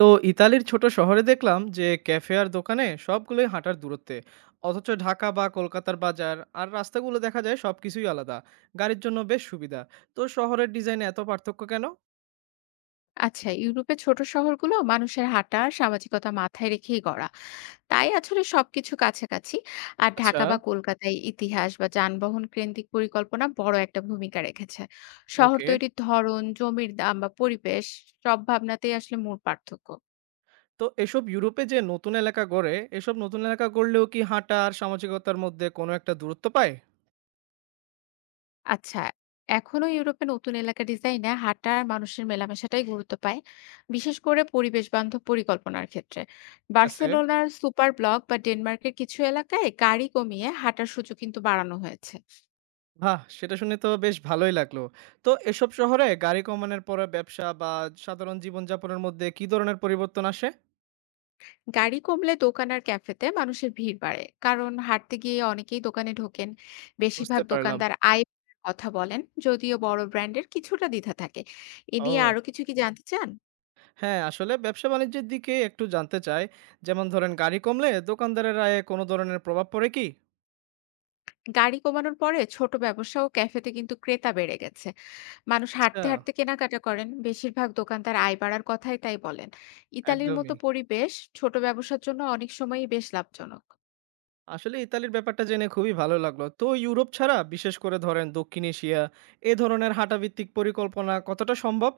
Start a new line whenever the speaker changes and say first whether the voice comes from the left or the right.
right: তো ইতালির ছোট শহরে দেখলাম যে ক্যাফে আর দোকানে সবগুলোই হাঁটার দূরত্বে, অথচ ঢাকা বা কলকাতার বাজার আর রাস্তাগুলো দেখা যায় সবকিছুই আলাদা, গাড়ির জন্য বেশ সুবিধা। তো শহরের ডিজাইনে এত পার্থক্য কেন?
left: আচ্ছা, ইউরোপের ছোট শহরগুলো মানুষের হাঁটা আর সামাজিকতা মাথায় রেখেই গড়া। তাই আসলে সবকিছু কাছাকাছি। আর
right: আচ্ছা।
left: ঢাকা বা কলকাতায় ইতিহাস বা যানবাহন কেন্দ্রিক পরিকল্পনা বড় একটা ভূমিকা রেখেছে। শহর
right: ওকে।
left: তৈরির ধরন, জমির দাম বা পরিবেশ সব ভাবনাতেই আসলে মূল পার্থক্য।
right: তো এসব নতুন এলাকা গড়লেও কি হাঁটা আর সামাজিকতার মধ্যে কোনো একটা দূরত্ব পায়?
left: আচ্ছা, এখনো ইউরোপে নতুন এলাকা ডিজাইনে হাঁটা আর মানুষের মেলামেশাটাই গুরুত্ব পায়, বিশেষ করে পরিবেশ বান্ধব পরিকল্পনার ক্ষেত্রে।
right: ঠিক আছে।
left: বার্সেলোনার সুপার ব্লক বা ডেনমার্কের কিছু এলাকায় গাড়ি কমিয়ে হাঁটার সুযোগ কিন্তু বাড়ানো হয়েছে।
right: বাহ, সেটা শুনে তো বেশ ভালোই লাগলো। তো এসব শহরে গাড়ি কমানোর পরে ব্যবসা বা সাধারণ জীবনযাপনের মধ্যে কি ধরনের পরিবর্তন আসে?
left: গাড়ি কমলে দোকান আর ক্যাফেতে মানুষের ভিড় বাড়ে, কারণ হাঁটতে গিয়ে অনেকেই দোকানে ঢোকেন।
right: বুঝতে
left: বেশিরভাগ
right: পারলাম।
left: দোকানদার আয় কথা বলেন, যদিও বড় ব্র্যান্ডের কিছুটা দ্বিধা থাকে। এ নিয়ে
right: ও
left: আরো কিছু কি জানতে চান?
right: হ্যাঁ, আসলে ব্যবসা-বাণিজ্যের দিকে একটু জানতে চাই। যেমন ধরেন গাড়ি কমলে দোকানদারের আয়ে কোনো ধরনের প্রভাব পড়ে কি?
left: গাড়ি কমানোর পরে ছোট ব্যবসা ও ক্যাফেতে কিন্তু ক্রেতা বেড়ে গেছে। মানুষ
right: আচ্ছা,
left: হাঁটতে, হাঁটতে কেনাকাটা করেন। বেশিরভাগ দোকানদার আয় বাড়ার কথাই তাই বলেন। ইতালির মতো
right: একদমই।
left: পরিবেশ ছোট ব্যবসার জন্য অনেক সময়ই বেশ লাভজনক।
right: আসলে ইতালির ব্যাপারটা জেনে খুবই ভালো লাগলো। তো ইউরোপ ছাড়া বিশেষ করে ধরেন দক্ষিণ এশিয়া এ ধরনের হাঁটাভিত্তিক পরিকল্পনা কতটা সম্ভব?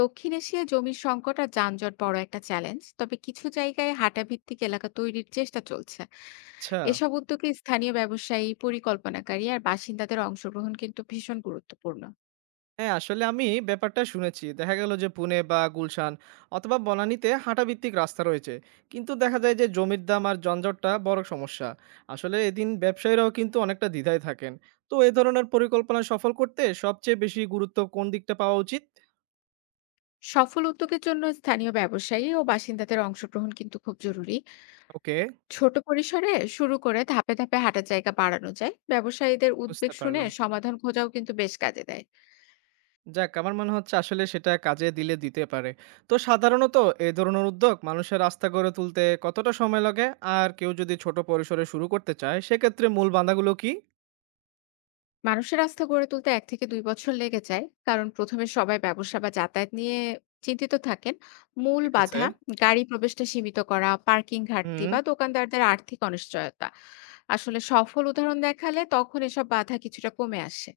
left: দক্ষিণ এশিয়ায় জমির সংকট আর যানজট বড় একটা চ্যালেঞ্জ। তবে কিছু জায়গায় হাঁটা ভিত্তিক এলাকা তৈরির চেষ্টা চলছে।
right: আচ্ছা।
left: এসব উদ্যোগে স্থানীয় ব্যবসায়ী, পরিকল্পনাকারী আর বাসিন্দাদের অংশগ্রহণ কিন্তু ভীষণ গুরুত্বপূর্ণ।
right: হ্যাঁ, আসলে আমি ব্যাপারটা শুনেছি। দেখা গেল যে পুনে বা গুলশান অথবা বনানীতে হাঁটাভিত্তিক রাস্তা রয়েছে। কিন্তু দেখা যায় যে জমির দাম আর জঞ্জটটা বড় সমস্যা। আসলে এদিন ব্যবসায়ীরাও কিন্তু অনেকটা দ্বিধায় থাকেন। তো এ ধরনের পরিকল্পনা সফল করতে সবচেয়ে বেশি গুরুত্ব কোন দিকটা পাওয়া উচিত?
left: সফল উদ্যোগের জন্য স্থানীয় ব্যবসায়ী ও বাসিন্দাদের অংশগ্রহণ কিন্তু খুব জরুরি।
right: ওকে,
left: ছোট পরিসরে শুরু করে ধাপে ধাপে হাঁটার জায়গা বাড়ানো যায়, ব্যবসায়ীদের
right: বুঝতে
left: উদ্বেগ শুনে
right: পারলাম।
left: সমাধান খোঁজাও কিন্তু বেশ কাজে দেয়।
right: যাক, আমার মনে হচ্ছে আসলে সেটা কাজে দিলে দিতে পারে। তো সাধারণত এ ধরনের উদ্যোগ মানুষের আস্থা গড়ে তুলতে কতটা সময় লাগে? আর কেউ যদি ছোট পরিসরে শুরু করতে চায় সেক্ষেত্রে মূল বাধাগুলো কি?
left: মানুষের আস্থা গড়ে তুলতে 1 থেকে 2 বছর লেগে যায়, কারণ প্রথমে সবাই ব্যবসা বা যাতায়াত নিয়ে চিন্তিত থাকেন। মূল
right: ঠিক আছে।
left: বাধা গাড়ি প্রবেশটা সীমিত করা, পার্কিং ঘাটতি
right: হুম,
left: বা দোকানদারদের আর্থিক অনিশ্চয়তা। আসলে সফল উদাহরণ দেখালে তখন এসব বাধা কিছুটা কমে আসে।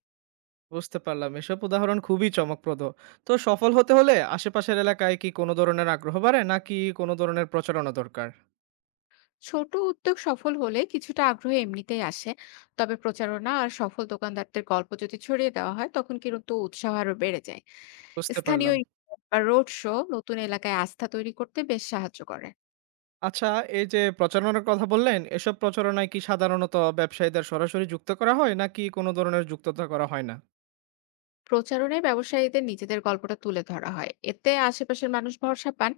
right: বুঝতে পারলাম। এসব উদাহরণ খুবই চমকপ্রদ। তো সফল হতে হলে আশেপাশের এলাকায় কি কোনো ধরনের আগ্রহ বাড়ে নাকি কোনো ধরনের প্রচারণা দরকার?
left: ছোট উদ্যোগ সফল হলে কিছুটা আগ্রহ এমনিতেই আসে, তবে প্রচারণা আর সফল দোকানদারদের গল্প যদি ছড়িয়ে দেওয়া হয় তখন কিন্তু উৎসাহ আরো বেড়ে যায়।
right: বুঝতে
left: স্থানীয়
right: পারলাম।
left: event বা রোড শো নতুন এলাকায় আস্থা তৈরি করতে বেশ সাহায্য করে।
right: আচ্ছা, এই যে প্রচারণার কথা বললেন, এসব প্রচারণায় কি সাধারণত ব্যবসায়ীদের সরাসরি যুক্ত করা হয় নাকি কোনো ধরনের যুক্ততা করা হয় না?
left: প্রচারণায় ব্যবসায়ীদের নিজেদের গল্পটা তুলে ধরা হয়, এতে আশেপাশের মানুষ ভরসা পান।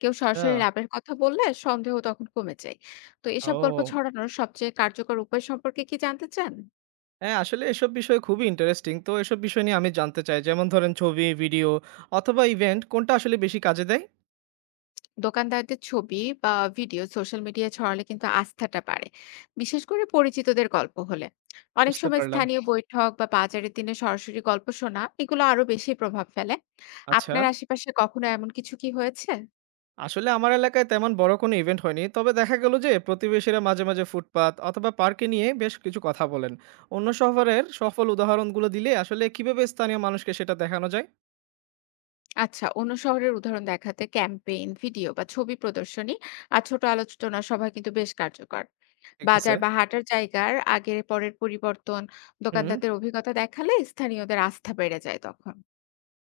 left: কেউ
right: আচ্ছা।
left: সরাসরি লাভের কথা বললে সন্দেহ তখন কমে যায়। তো এসব গল্প
right: ও
left: ছড়ানোর সবচেয়ে কার্যকর উপায় সম্পর্কে কি জানতে চান?
right: হ্যাঁ, আসলে এসব বিষয় খুবই ইন্টারেস্টিং। তো এসব বিষয় নিয়ে আমি জানতে চাই। যেমন ধরেন ছবি, ভিডিও অথবা ইভেন্ট কোনটা আসলে বেশি কাজে দেয়?
left: দোকানদারদের ছবি বা ভিডিও সোশ্যাল মিডিয়ায় ছড়ালে কিন্তু আস্থাটা বাড়ে, বিশেষ করে পরিচিতদের গল্প হলে। অনেক
right: বুঝতে
left: সময়
right: পারলাম।
left: স্থানীয় বৈঠক বা বাজারের দিনে সরাসরি গল্প শোনা এগুলো আরো বেশি প্রভাব ফেলে।
right: আচ্ছা।
left: আপনার আশেপাশে কখনো এমন কিছু কি হয়েছে?
right: আসলে আমার এলাকায় তেমন বড় কোনো ইভেন্ট হয়নি, তবে দেখা গেল যে প্রতিবেশীরা মাঝে মাঝে ফুটপাত অথবা পার্কে নিয়ে বেশ কিছু কথা বলেন। অন্য শহরের সফল উদাহরণগুলো দিলে আসলে কিভাবে স্থানীয় মানুষকে সেটা দেখানো যায়?
left: আচ্ছা, অন্য শহরের উদাহরণ দেখাতে ক্যাম্পেইন ভিডিও বা ছবি প্রদর্শনী আর ছোট আলোচনা সভা কিন্তু বেশ কার্যকর।
right: ঠিক আছে।
left: বাজার বা হাটার জায়গার আগের পরের পরিবর্তন,
right: হুম,
left: দোকানদারদের অভিজ্ঞতা দেখালে স্থানীয়দের আস্থা বেড়ে যায় তখন।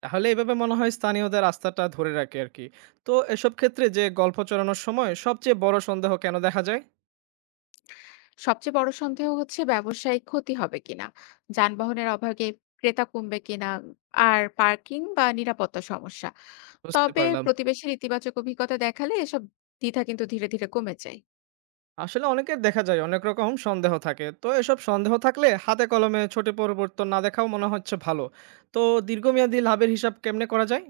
right: তাহলে এভাবে মনে হয় স্থানীয়দের আস্থাটা ধরে রাখে আর কি। তো এসব ক্ষেত্রে যে গল্প চড়ানোর সময় সবচেয়ে বড় সন্দেহ কেন দেখা যায়?
left: সবচেয়ে বড় সন্দেহ হচ্ছে ব্যবসায়িক ক্ষতি হবে কিনা, যানবাহনের অভাবে ক্রেতা কমবে কিনা, আর পার্কিং বা নিরাপত্তা সমস্যা।
right: বুঝতে
left: তবে
right: পারলাম।
left: প্রতিবেশীর ইতিবাচক অভিজ্ঞতা দেখালে এসব দ্বিধা কিন্তু ধীরে ধীরে কমে যায়।
right: আসলে অনেকের দেখা যায় অনেক রকম সন্দেহ থাকে, তো এসব সন্দেহ থাকলে হাতে কলমে ছোট পরিবর্তন না দেখাও মনে হচ্ছে ভালো। তো দীর্ঘমেয়াদী লাভের হিসাব কেমনে করা যায়?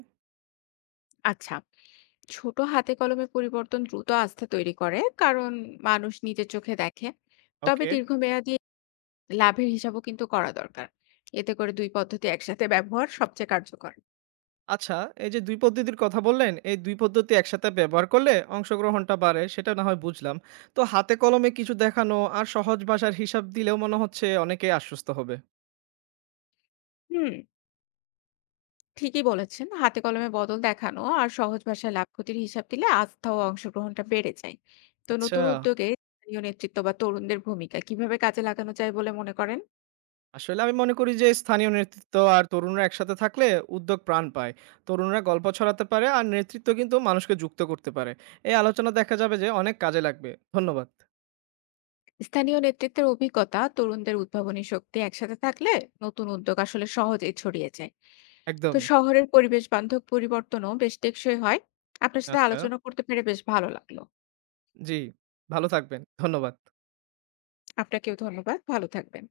left: আচ্ছা, ছোট হাতে কলমে পরিবর্তন দ্রুত আস্থা তৈরি করে, কারণ মানুষ নিজের চোখে দেখে। তবে
right: ওকে।
left: দীর্ঘমেয়াদী লাভের হিসাবও কিন্তু করা দরকার। এতে করে দুই পদ্ধতি একসাথে ব্যবহার সবচেয়ে কার্যকর।
right: আচ্ছা, এই যে ২ পদ্ধতির কথা বললেন, এই ২ পদ্ধতি একসাথে ব্যবহার করলে অংশগ্রহণটা বাড়ে, সেটা না হয় বুঝলাম। তো হাতে কলমে কিছু দেখানো আর সহজ ভাষার হিসাব দিলেও মনে হচ্ছে অনেকেই আশ্বস্ত হবে।
left: হুম, ঠিকই বলেছেন, হাতে কলমে বদল দেখানো আর সহজ ভাষায় লাভ ক্ষতির হিসাব দিলে আস্থা ও অংশগ্রহণটা বেড়ে যায়। তো
right: আচ্ছা,
left: নতুন উদ্যোগে স্থানীয় নেতৃত্ব বা তরুণদের ভূমিকা কিভাবে কাজে লাগানো যায় বলে মনে করেন?
right: আসলে আমি মনে করি যে স্থানীয় নেতৃত্ব আর তরুণরা একসাথে থাকলে উদ্যোগ প্রাণ পায়। তরুণরা গল্প ছড়াতে পারে আর নেতৃত্ব কিন্তু মানুষকে যুক্ত করতে পারে। এই আলোচনা দেখা যাবে যে অনেক কাজে লাগবে। ধন্যবাদ।
left: স্থানীয় নেতৃত্বের অভিজ্ঞতা, তরুণদের উদ্ভাবনী শক্তি একসাথে থাকলে নতুন উদ্যোগ আসলে সহজেই ছড়িয়ে যায়। তো
right: একদমই।
left: শহরের পরিবেশ বান্ধব পরিবর্তনও বেশ টেকসই হয়। আপনার সাথে
right: আচ্ছা,
left: আলোচনা করতে পেরে বেশ ভালো লাগলো।
right: জি। ভালো থাকবেন। ধন্যবাদ।
left: আপনাকেও ধন্যবাদ, ভালো থাকবেন।